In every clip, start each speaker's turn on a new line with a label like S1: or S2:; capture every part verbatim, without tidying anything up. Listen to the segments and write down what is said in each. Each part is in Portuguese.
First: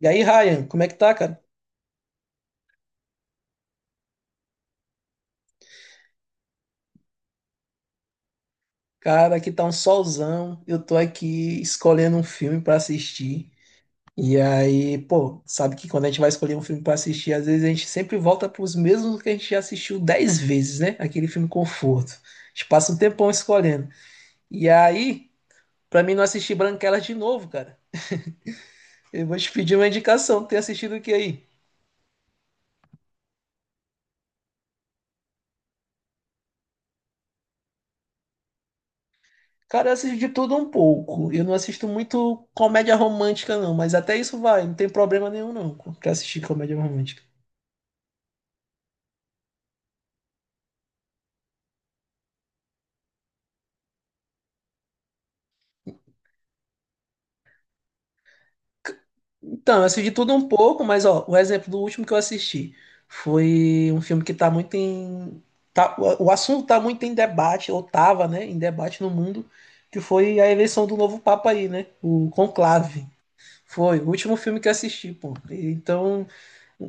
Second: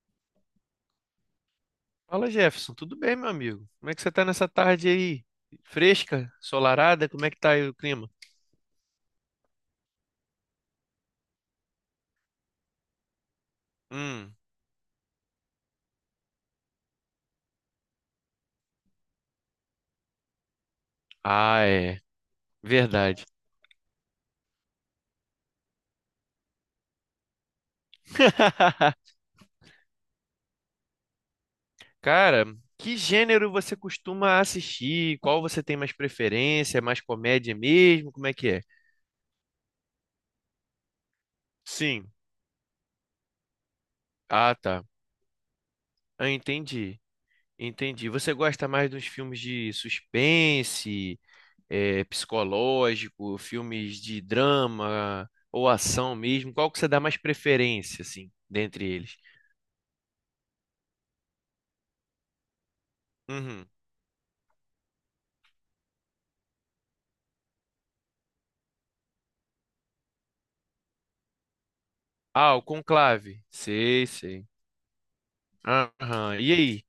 S1: E aí, Ryan, como é que tá, cara?
S2: Fala, Jefferson. Tudo bem, meu amigo? Como é que você tá nessa tarde aí? Fresca? Ensolarada? Como é que tá aí o clima?
S1: Cara, aqui tá um solzão. Eu tô aqui escolhendo um filme pra assistir.
S2: Hum.
S1: E aí, pô, sabe que quando a gente vai escolher um filme pra assistir, às vezes a gente sempre volta pros mesmos que a gente já assistiu dez vezes, né? Aquele filme
S2: Ah, é.
S1: conforto. A gente passa um
S2: Verdade.
S1: tempão escolhendo. E aí, pra mim não assistir Branquelas de novo, cara, eu vou te pedir uma indicação. Tem assistido o que aí?
S2: Cara, que gênero você costuma assistir? Qual você tem mais preferência? É mais comédia mesmo? Como é que é?
S1: Cara, eu assisto de tudo um pouco. Eu não assisto
S2: Sim.
S1: muito comédia romântica, não, mas até isso
S2: Ah,
S1: vai, não
S2: tá.
S1: tem problema nenhum, não, pra
S2: Ah,
S1: assistir comédia
S2: entendi.
S1: romântica.
S2: Entendi. Você gosta mais dos filmes de suspense? é, psicológico, filmes de drama ou ação mesmo? Qual que você dá mais preferência, assim, dentre eles?
S1: Então, eu assisti tudo um pouco, mas ó, o exemplo do último que eu assisti
S2: Uhum.
S1: foi um filme que tá muito em. tá- o o assunto tá muito em debate, ou tava, né? Em debate no mundo, que foi a eleição do novo Papa aí, né? O
S2: Ah, o
S1: Conclave.
S2: Conclave.
S1: Foi
S2: Sei,
S1: o último
S2: sei.
S1: filme que eu assisti, pô. Então,
S2: Aham. E aí?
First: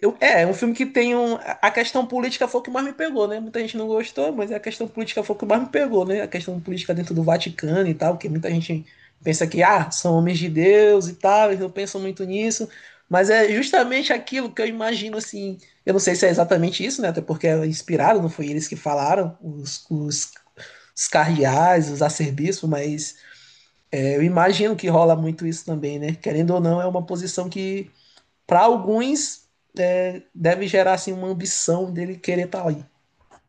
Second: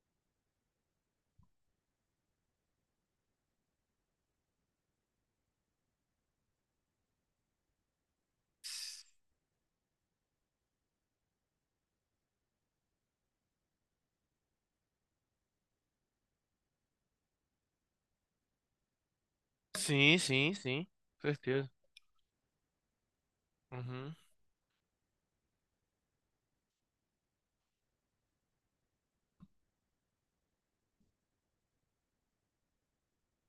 S1: eu- é, é um filme que tem um. A questão política foi o que mais me pegou, né? Muita gente não gostou, mas a questão política foi o que mais me pegou, né? A questão política dentro do Vaticano e tal, que muita gente pensa que, ah, são homens de Deus e tal, eles não pensam muito nisso. Mas é justamente aquilo que eu imagino, assim. Eu não sei se é exatamente isso, né? Até porque é inspirado, não foi eles que falaram, os,
S2: Sim,
S1: os,
S2: sim, sim.
S1: os
S2: Com certeza.
S1: cardeais, os arcebispos, mas
S2: Uhum.
S1: é, eu imagino que rola muito isso também, né? Querendo ou não, é uma posição que para alguns é, deve gerar assim uma ambição dele querer estar tá ali.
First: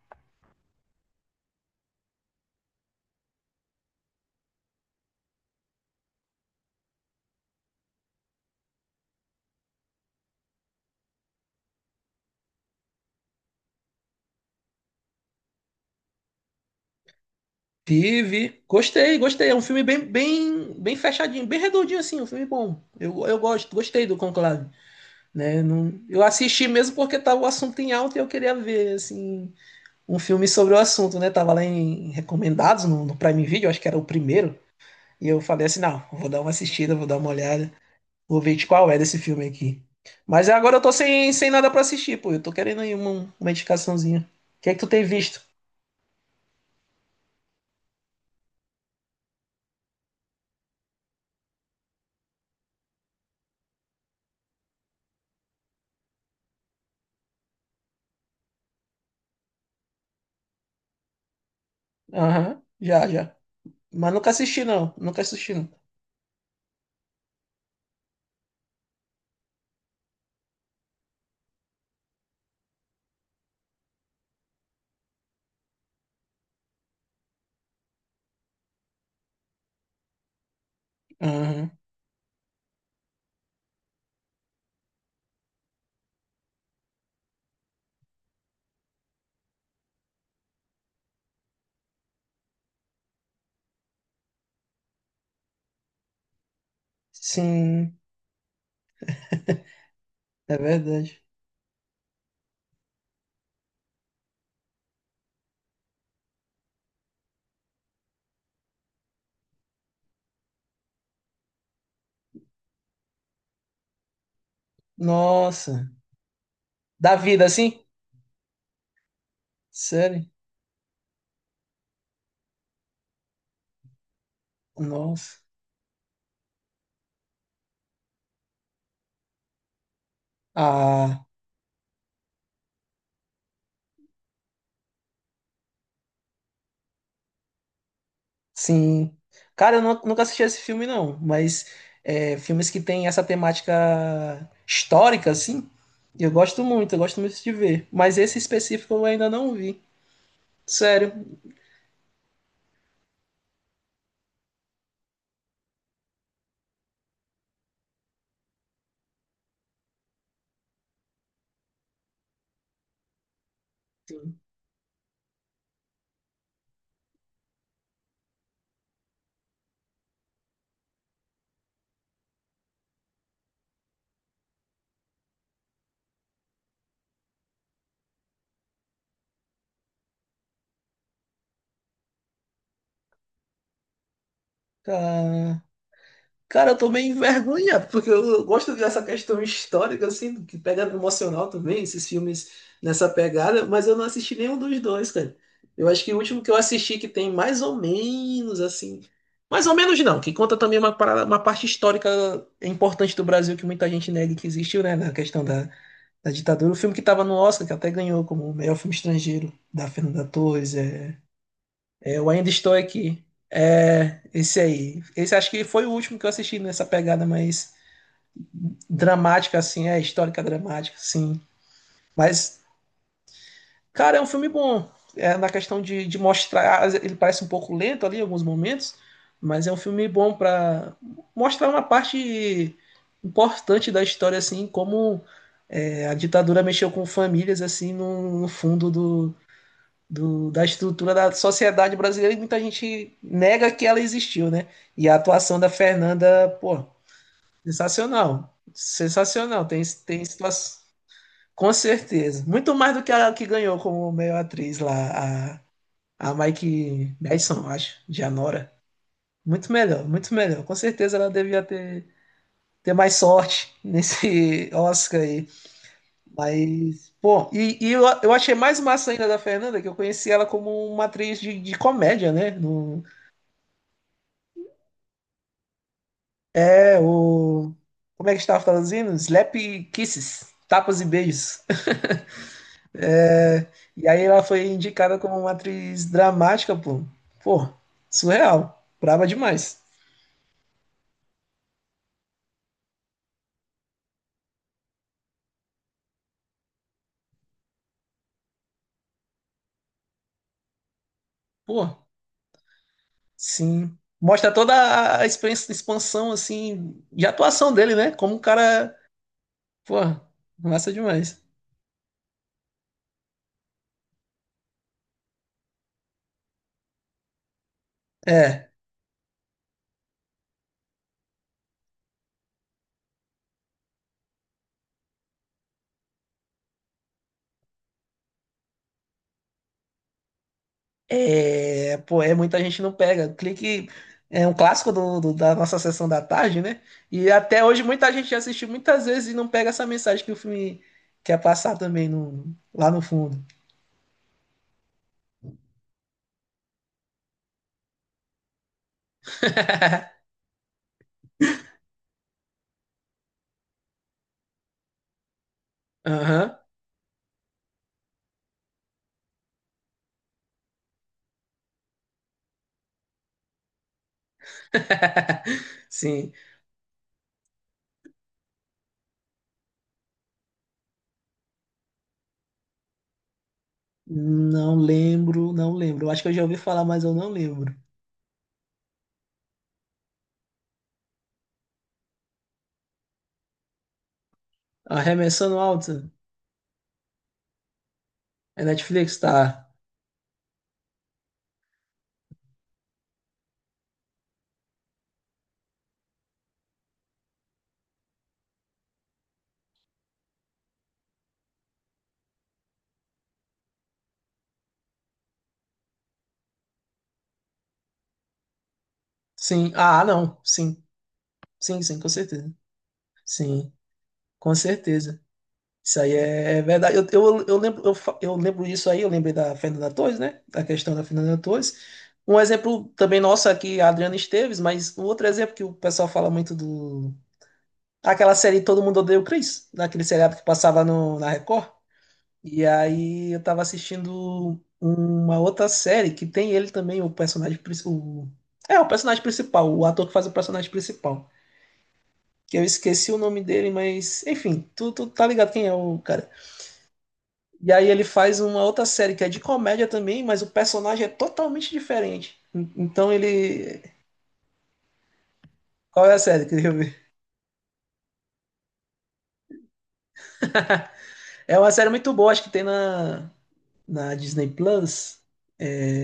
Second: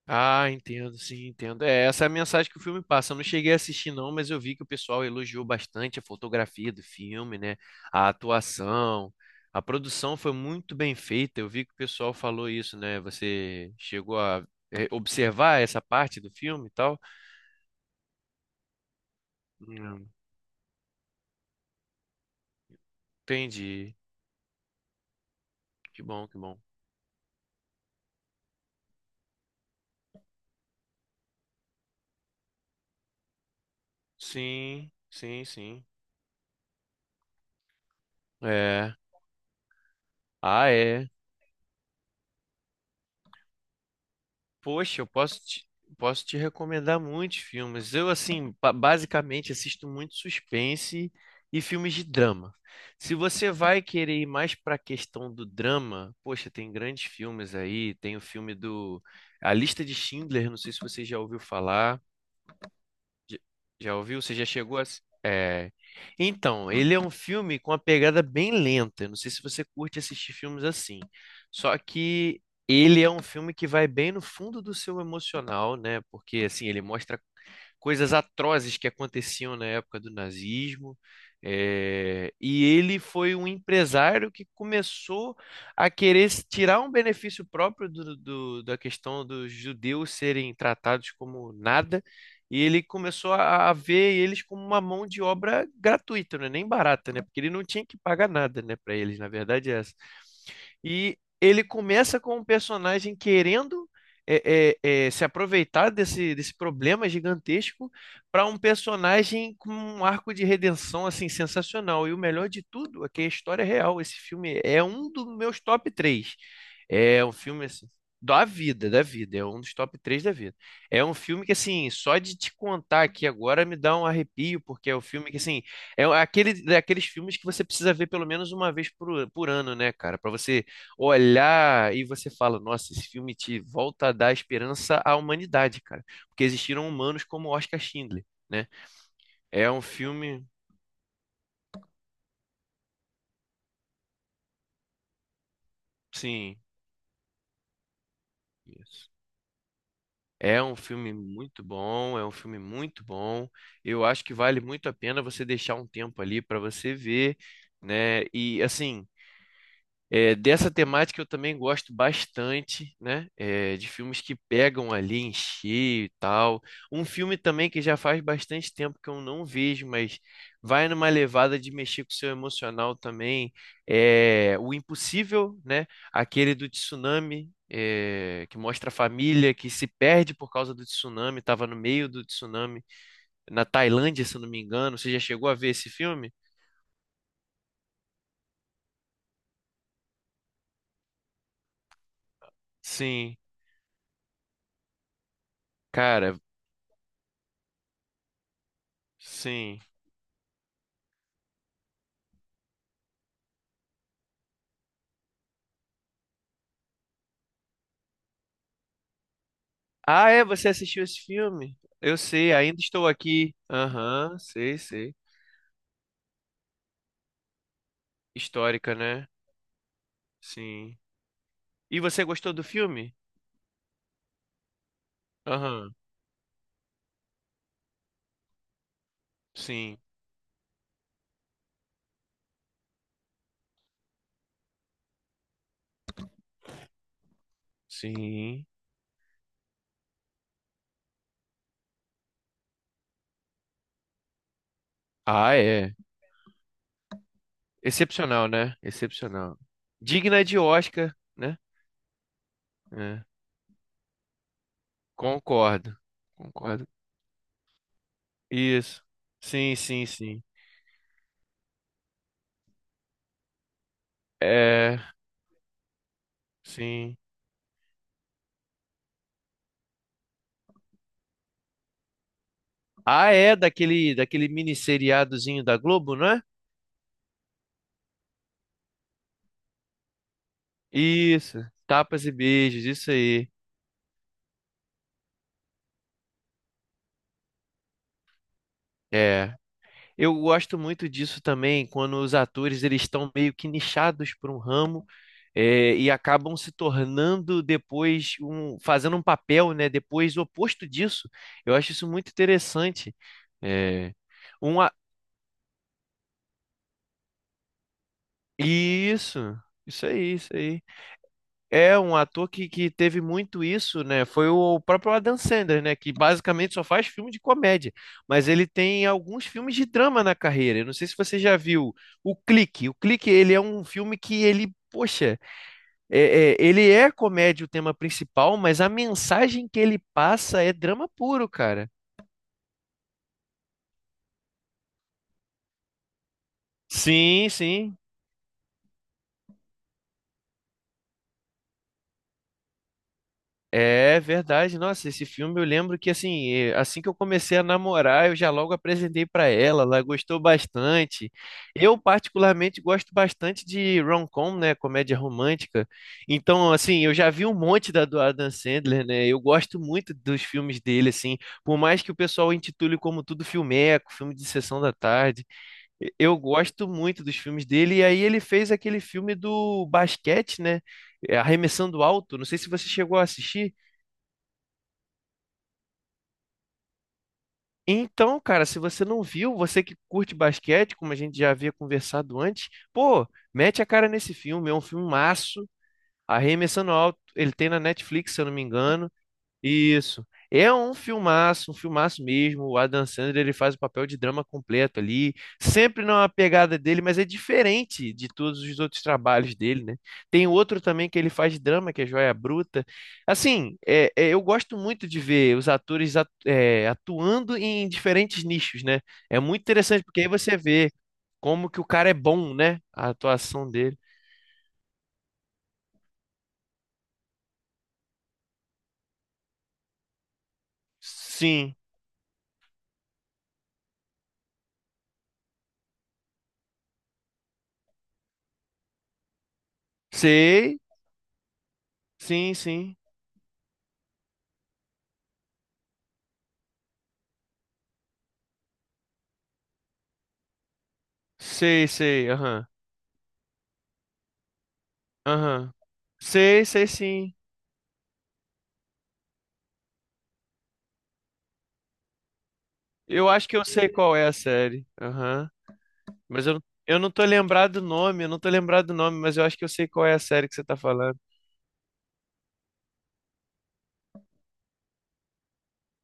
S2: Ah, entendo, sim, entendo. É, essa é a mensagem que o filme passa. Eu não cheguei a assistir, não, mas eu vi que o pessoal elogiou bastante a fotografia do filme, né? A atuação. A produção foi muito bem feita. Eu vi que o pessoal falou isso, né? Você chegou a é, observar essa parte do filme e tal?
S1: Vive, gostei, gostei. É um filme bem,
S2: Hum,
S1: bem, bem fechadinho, bem redondinho assim, um filme bom. Eu, eu gosto,
S2: entendi.
S1: gostei do Conclave, né? Não,
S2: Que
S1: eu
S2: bom, que bom.
S1: assisti mesmo porque tava o assunto em alta e eu queria ver assim um filme sobre o assunto, né? Tava lá em recomendados no, no Prime Video, acho que era o primeiro.
S2: Sim,
S1: E eu
S2: sim,
S1: falei assim,
S2: sim.
S1: não, vou dar uma assistida, vou dar uma olhada. Vou ver de qual
S2: É.
S1: é desse filme aqui. Mas
S2: Ah,
S1: agora eu tô
S2: é.
S1: sem, sem nada pra assistir, pô. Eu tô querendo aí uma, uma indicaçãozinha. O que é que tu
S2: Poxa,
S1: tem
S2: eu posso
S1: visto?
S2: te, posso te recomendar muitos filmes. Eu, assim, ba- basicamente assisto muito suspense e filmes de drama. Se você vai querer ir mais para a questão do drama, poxa, tem grandes filmes aí. Tem o filme do A Lista de Schindler, não sei se você já ouviu falar.
S1: Aham, já, já.
S2: Já já
S1: Mas
S2: ouviu?
S1: nunca
S2: Você já
S1: assisti,
S2: chegou a.
S1: não.
S2: ass-
S1: Nunca assisti, não.
S2: É... Então, ele é um filme com uma pegada bem lenta. Eu não sei se você curte assistir filmes assim. Só que ele é um filme que vai bem no fundo do seu emocional, né? Porque assim, ele mostra coisas atrozes que aconteciam na época do nazismo.
S1: Aham.
S2: É, e ele foi um empresário que começou a querer se tirar um benefício próprio do- do- da questão dos judeus serem tratados como nada, e ele começou a, a ver eles como uma mão de obra gratuita, né? Nem barata, né? Porque ele não tinha
S1: Sim,
S2: que pagar nada, né, para eles, na verdade é essa.
S1: é
S2: E
S1: verdade.
S2: ele começa com um personagem querendo é, é, é, se aproveitar desse, desse problema gigantesco para um personagem com um arco de redenção assim sensacional. E o melhor de tudo é que a história é real. Esse filme é um dos meus
S1: Nossa.
S2: top três.
S1: Da
S2: É um
S1: vida,
S2: filme
S1: assim?
S2: assim, da vida, da vida. É um dos top três
S1: Sério?
S2: da vida. É um filme que, assim, só de te contar aqui agora me dá um arrepio, porque é o filme que,
S1: Nossa.
S2: assim, é aquele, daqueles filmes que você precisa ver pelo menos uma vez por, por ano, né, cara? Para você
S1: Ah,
S2: olhar e você fala, nossa, esse filme te volta a dar esperança à humanidade, cara, porque existiram humanos como Oscar Schindler, né?
S1: sim.
S2: É
S1: Cara,
S2: um
S1: eu nu- nunca assisti
S2: filme,
S1: esse filme, não. Mas é, filmes que têm essa temática histórica, assim, eu
S2: sim,
S1: gosto muito, eu gosto muito de ver. Mas esse específico eu
S2: isso.
S1: ainda não vi.
S2: É um
S1: Sério,
S2: filme muito bom, é um filme muito bom. Eu acho que vale muito a pena você deixar um tempo ali para você ver, né? E assim, é, dessa temática eu também gosto bastante, né? É, de filmes que pegam ali em cheio e tal. Um filme também que já faz bastante tempo que eu não vejo, mas vai numa levada de mexer com o seu emocional também. É O Impossível, né? Aquele do tsunami, é, que mostra a família que se perde por causa do tsunami, estava no meio do tsunami, na Tailândia, se eu não me engano. Você já chegou a
S1: cara.
S2: ver esse filme?
S1: Cara, eu tô meio envergonhado, porque eu gosto dessa questão histórica, assim, que pega no emocional também, esses filmes nessa
S2: Sim,
S1: pegada, mas eu não assisti nenhum dos dois, cara. Eu acho que o
S2: cara,
S1: último que eu assisti que tem mais ou menos, assim. Mais ou
S2: sim.
S1: menos não, que conta também uma, parada- uma parte histórica importante do Brasil que muita gente nega que existiu, né? Na questão da, da ditadura. O filme que tava no Oscar, que até ganhou como melhor filme estrangeiro, da Fernanda
S2: Ah, é? Você
S1: Torres,
S2: assistiu
S1: é.
S2: esse filme? Eu
S1: Eu ainda
S2: sei,
S1: estou
S2: ainda estou
S1: aqui.
S2: aqui.
S1: É,
S2: Aham,
S1: esse
S2: sei,
S1: aí.
S2: sei.
S1: Esse acho que foi o último que eu assisti nessa pegada mais
S2: Histórica, né?
S1: dramática, assim, é histórica dramática,
S2: Sim.
S1: sim.
S2: E você gostou
S1: Mas,
S2: do filme?
S1: cara, é um filme bom. É, na questão
S2: Aham,
S1: de, de mostrar, às vezes ele parece um pouco lento ali em alguns momentos, mas é um
S2: sim,
S1: filme bom para mostrar uma parte importante da história, assim, como é, a ditadura mexeu com famílias, assim, no, no
S2: sim.
S1: fundo do, do- da estrutura da sociedade brasileira e muita gente nega que ela existiu, né? E a
S2: Ah,
S1: atuação da
S2: é.
S1: Fernanda, pô,
S2: Excepcional,
S1: sensacional.
S2: né? Excepcional.
S1: Sensacional. Tem, tem
S2: Digna de
S1: situação.
S2: Oscar, né?
S1: Com certeza. Muito mais do que
S2: É.
S1: a que ganhou como melhor atriz lá, a,
S2: Concordo,
S1: a
S2: concordo.
S1: Mike Madison, acho, de Anora.
S2: Isso.
S1: Muito
S2: Sim, sim,
S1: melhor, muito
S2: sim.
S1: melhor. Com certeza ela devia ter, ter mais sorte nesse
S2: É,
S1: Oscar aí. Mas,
S2: sim.
S1: pô, e, e eu, eu achei mais massa ainda da Fernanda, que eu conheci ela como uma atriz de, de comédia, né? No,
S2: Ah, é daquele, daquele mini seriadozinho da Globo, não é?
S1: é, o. Como é que estava traduzindo? Slap Kisses, tapas e beijos.
S2: Isso. Tapas e beijos, isso aí.
S1: É, e aí ela foi indicada como uma atriz dramática, pô. Pô, surreal. Brava
S2: É.
S1: demais.
S2: Eu gosto muito disso também, quando os atores eles estão meio que nichados por um ramo eh, e acabam se tornando depois um, fazendo um papel, né, depois oposto disso. Eu acho
S1: Pô,
S2: isso muito interessante.
S1: sim.
S2: É,
S1: Mostra toda
S2: um a-
S1: a a expan- expansão, assim, de atuação dele, né? Como o cara.
S2: Isso,
S1: Pô,
S2: isso aí, isso aí.
S1: massa demais.
S2: É um ator que, que teve muito isso, né? Foi o próprio Adam Sandler, né? Que basicamente só faz filme de comédia, mas
S1: É.
S2: ele tem alguns filmes de drama na carreira. Eu não sei se você já viu O Clique. O Clique, ele é um filme que ele, poxa, é- é- ele é comédia o tema principal, mas a mensagem que ele passa é drama puro, cara.
S1: É, pô, é muita gente não pega. Clique é um clássico do, do- da nossa sessão da tarde, né? E
S2: Sim,
S1: até hoje
S2: sim.
S1: muita gente já assistiu muitas vezes e não pega essa mensagem que o filme quer passar também no, lá no fundo.
S2: É verdade, nossa, esse filme eu lembro que assim, eh, assim que eu comecei a namorar, eu já logo apresentei pra ela, ela gostou bastante. Eu particularmente gosto bastante de rom-com, né, comédia romântica.
S1: Aham.
S2: Então, assim, eu já vi um monte da do Adam Sandler, né? Eu gosto muito dos filmes dele assim, por mais que o pessoal intitule como tudo filmeco, filme de sessão da tarde. e-
S1: Sim.
S2: Eu gosto muito dos filmes dele e aí ele fez aquele filme do basquete, né? eh, Arremessando Alto, não sei se você chegou a assistir.
S1: Não lembro, não lembro. Eu acho que eu já ouvi falar, mas eu não lembro.
S2: Então, cara, se você não viu, você que curte basquete, como a gente já havia conversado antes, pô, mete a cara nesse filme, é um
S1: Arremessando
S2: filmaço,
S1: alto.
S2: Arremessando Alto, ele tem na Netflix, se eu não me
S1: É
S2: engano.
S1: Netflix? Tá.
S2: Isso. É um filmaço, um filmaço mesmo. O Adam Sandler, ele faz o papel de drama completo ali, sempre numa pegada dele, mas é diferente de todos os outros trabalhos dele, né? Tem outro também que ele faz drama, que é Joia Bruta. Assim, é- é, eu gosto muito de ver os atores atu- é, atuando em diferentes nichos, né? É muito
S1: Sim. Ah,
S2: interessante, porque aí
S1: não.
S2: você
S1: Sim.
S2: vê como que
S1: Sim,
S2: o
S1: sim, com
S2: cara é
S1: certeza.
S2: bom, né? A atuação
S1: Sim,
S2: dele.
S1: com certeza. Isso aí é é verdade. Eu, eu, eu lembro, eu, fa- eu lembro isso aí, eu lembrei da Fernanda Torres, né? Da questão da Fernanda
S2: Sim,
S1: Torres. Um exemplo também nosso aqui, a Adriana Esteves, mas um outro exemplo que o pessoal fala muito do. Aquela série Todo Mundo Odeia o Chris, naquele seriado que
S2: sei,
S1: passava no, na Record.
S2: sim,
S1: E
S2: sim,
S1: aí eu tava assistindo uma outra série que tem ele também, o personagem principal. É, o personagem principal, o ator que faz o personagem principal.
S2: sei, sei,
S1: Que eu
S2: aham.
S1: esqueci o nome dele, mas enfim, tu, tu tá ligado quem é
S2: Aham.
S1: o cara.
S2: Sei, sei sim.
S1: E aí ele faz uma outra série que é de comédia também, mas o personagem é totalmente diferente. En- Então
S2: Eu acho que eu
S1: ele.
S2: sei qual é a série. Aham.
S1: Qual é a série?
S2: Mas
S1: Que
S2: eu,
S1: eu
S2: eu
S1: ver.
S2: não tô lembrado do nome, eu não tô lembrado do nome, mas eu acho que eu sei qual é a série que você tá falando.
S1: É uma série muito boa, acho que tem na, na Disney Plus.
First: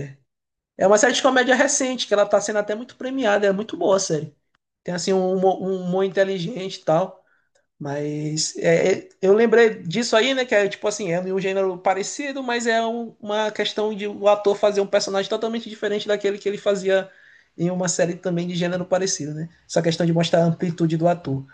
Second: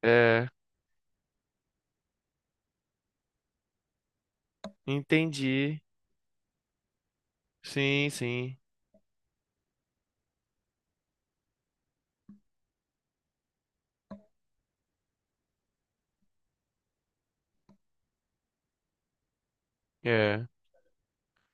S2: É,
S1: É uma série de comédia recente, que ela tá sendo até muito premiada, é muito boa a série. Tem assim um humor, um
S2: entendi.
S1: humor inteligente e tal.
S2: Sim,
S1: Mas
S2: sim.
S1: é, é, eu lembrei disso aí, né? Que é tipo assim, é um gênero parecido, mas é um- uma questão de o ator fazer um personagem totalmente diferente daquele que ele fazia em uma série também de gênero parecido, né? Essa questão de mostrar a
S2: É,
S1: amplitude do ator.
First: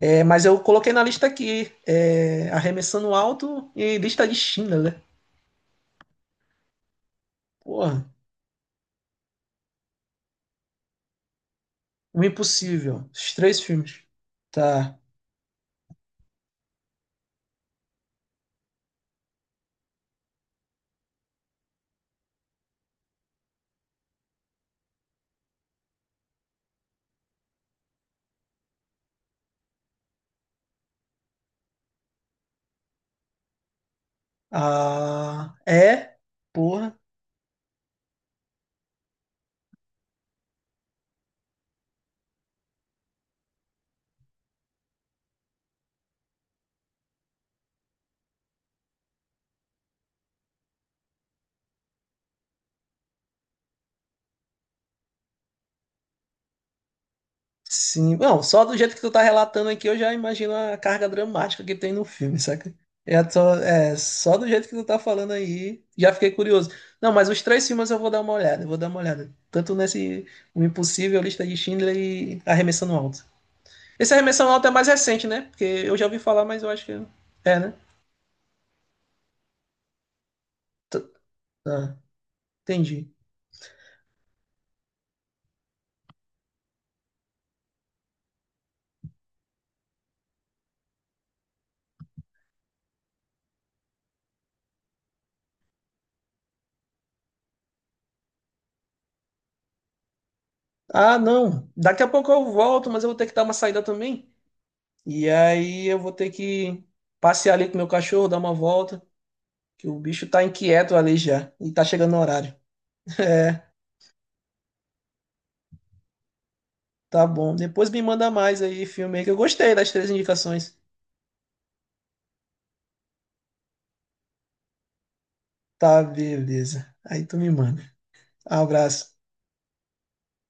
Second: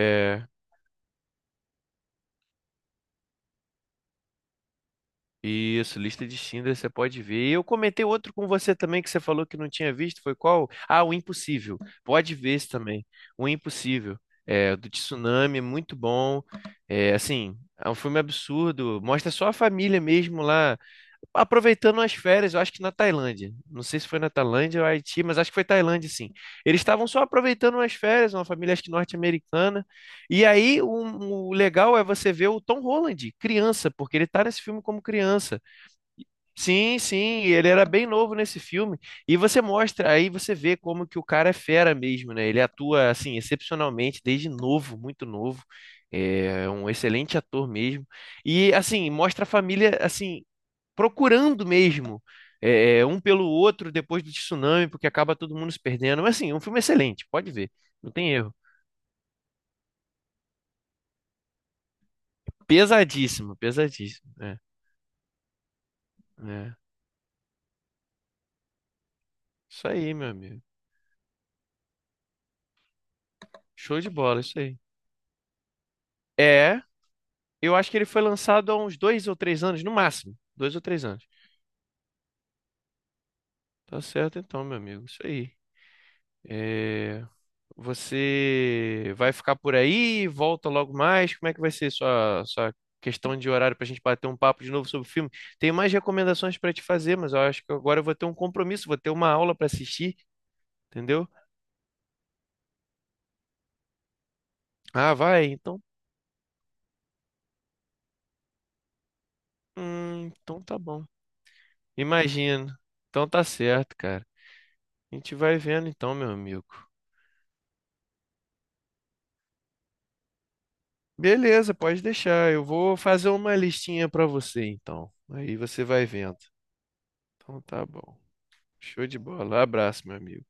S1: É, mas eu coloquei na lista aqui, é, Arremessando Alto e Lista de Schindler, né?
S2: Isso, lista de Schindler, você pode ver. E eu comentei
S1: Porra,
S2: outro com você também que você falou que não tinha visto, foi qual? Ah, O Impossível.
S1: O
S2: Pode ver esse também.
S1: Impossível. Os
S2: O
S1: três filmes.
S2: Impossível. É, do
S1: Tá.
S2: tsunami, é muito bom. É, assim, é um filme absurdo. Mostra só a família mesmo lá, aproveitando as férias, eu acho que na Tailândia. Não sei se foi na Tailândia ou Haiti, mas acho que foi Tailândia, sim. Eles estavam só aproveitando as férias, uma família acho que norte-americana. E aí o, o legal é você ver o Tom Holland, criança, porque ele tá nesse filme como
S1: Ah,
S2: criança.
S1: é. Porra.
S2: Sim, sim, ele era bem novo nesse filme. E você mostra, aí você vê como que o cara é fera mesmo, né? Ele atua assim excepcionalmente desde novo, muito novo. É um excelente ator mesmo. E assim, mostra a família assim procurando mesmo é, um pelo outro depois do tsunami, porque acaba todo mundo se perdendo. Mas assim, é um filme excelente, pode ver, não
S1: Sim,
S2: tem
S1: não,
S2: erro.
S1: só do jeito que tu tá relatando aqui, eu já imagino a carga dramática que tem no filme, saca? É, só-
S2: Pesadíssimo,
S1: é,
S2: pesadíssimo.
S1: só do
S2: É,
S1: jeito que tu tá falando aí, já fiquei curioso.
S2: é.
S1: Não, mas os três filmes eu vou dar uma olhada, eu vou dar uma olhada. Tanto
S2: Isso aí,
S1: nesse
S2: meu amigo.
S1: O Impossível, Lista de Schindler e Arremessando Alto.
S2: Show de
S1: Esse
S2: bola,
S1: Arremessando
S2: isso
S1: Alto é
S2: aí.
S1: mais recente, né? Porque eu já ouvi falar, mas eu
S2: É,
S1: acho que... É, né?
S2: eu acho que ele foi lançado há uns dois ou três anos, no máximo. Dois ou
S1: T-
S2: três anos.
S1: Ah, entendi.
S2: Tá certo então, meu amigo. Isso aí. É... Você vai ficar por aí? Volta logo mais? Como é que vai ser sua, sua questão de horário para a gente bater um papo de novo sobre o filme? Tenho mais recomendações para te fazer, mas eu acho que agora eu vou ter um compromisso, vou ter uma aula para assistir,
S1: Ah,
S2: entendeu?
S1: não, daqui a pouco eu volto, mas eu vou ter que dar uma saída também.
S2: Ah,
S1: E
S2: vai, então.
S1: aí eu vou ter que passear ali com meu cachorro, dar uma volta. Que o
S2: Hum,
S1: bicho tá
S2: então tá
S1: inquieto
S2: bom.
S1: ali já. E tá chegando no horário.
S2: Imagino. Então tá
S1: É,
S2: certo, cara. A gente vai vendo então, meu amigo.
S1: tá bom. Depois me manda mais aí, filme aí, que eu gostei das três indicações.
S2: Beleza, pode deixar. Eu vou fazer uma listinha para você então. Aí você
S1: Tá,
S2: vai vendo.
S1: beleza. Aí tu me
S2: Então
S1: manda.
S2: tá bom. Show
S1: Abraço.
S2: de bola. Abraço, meu amigo.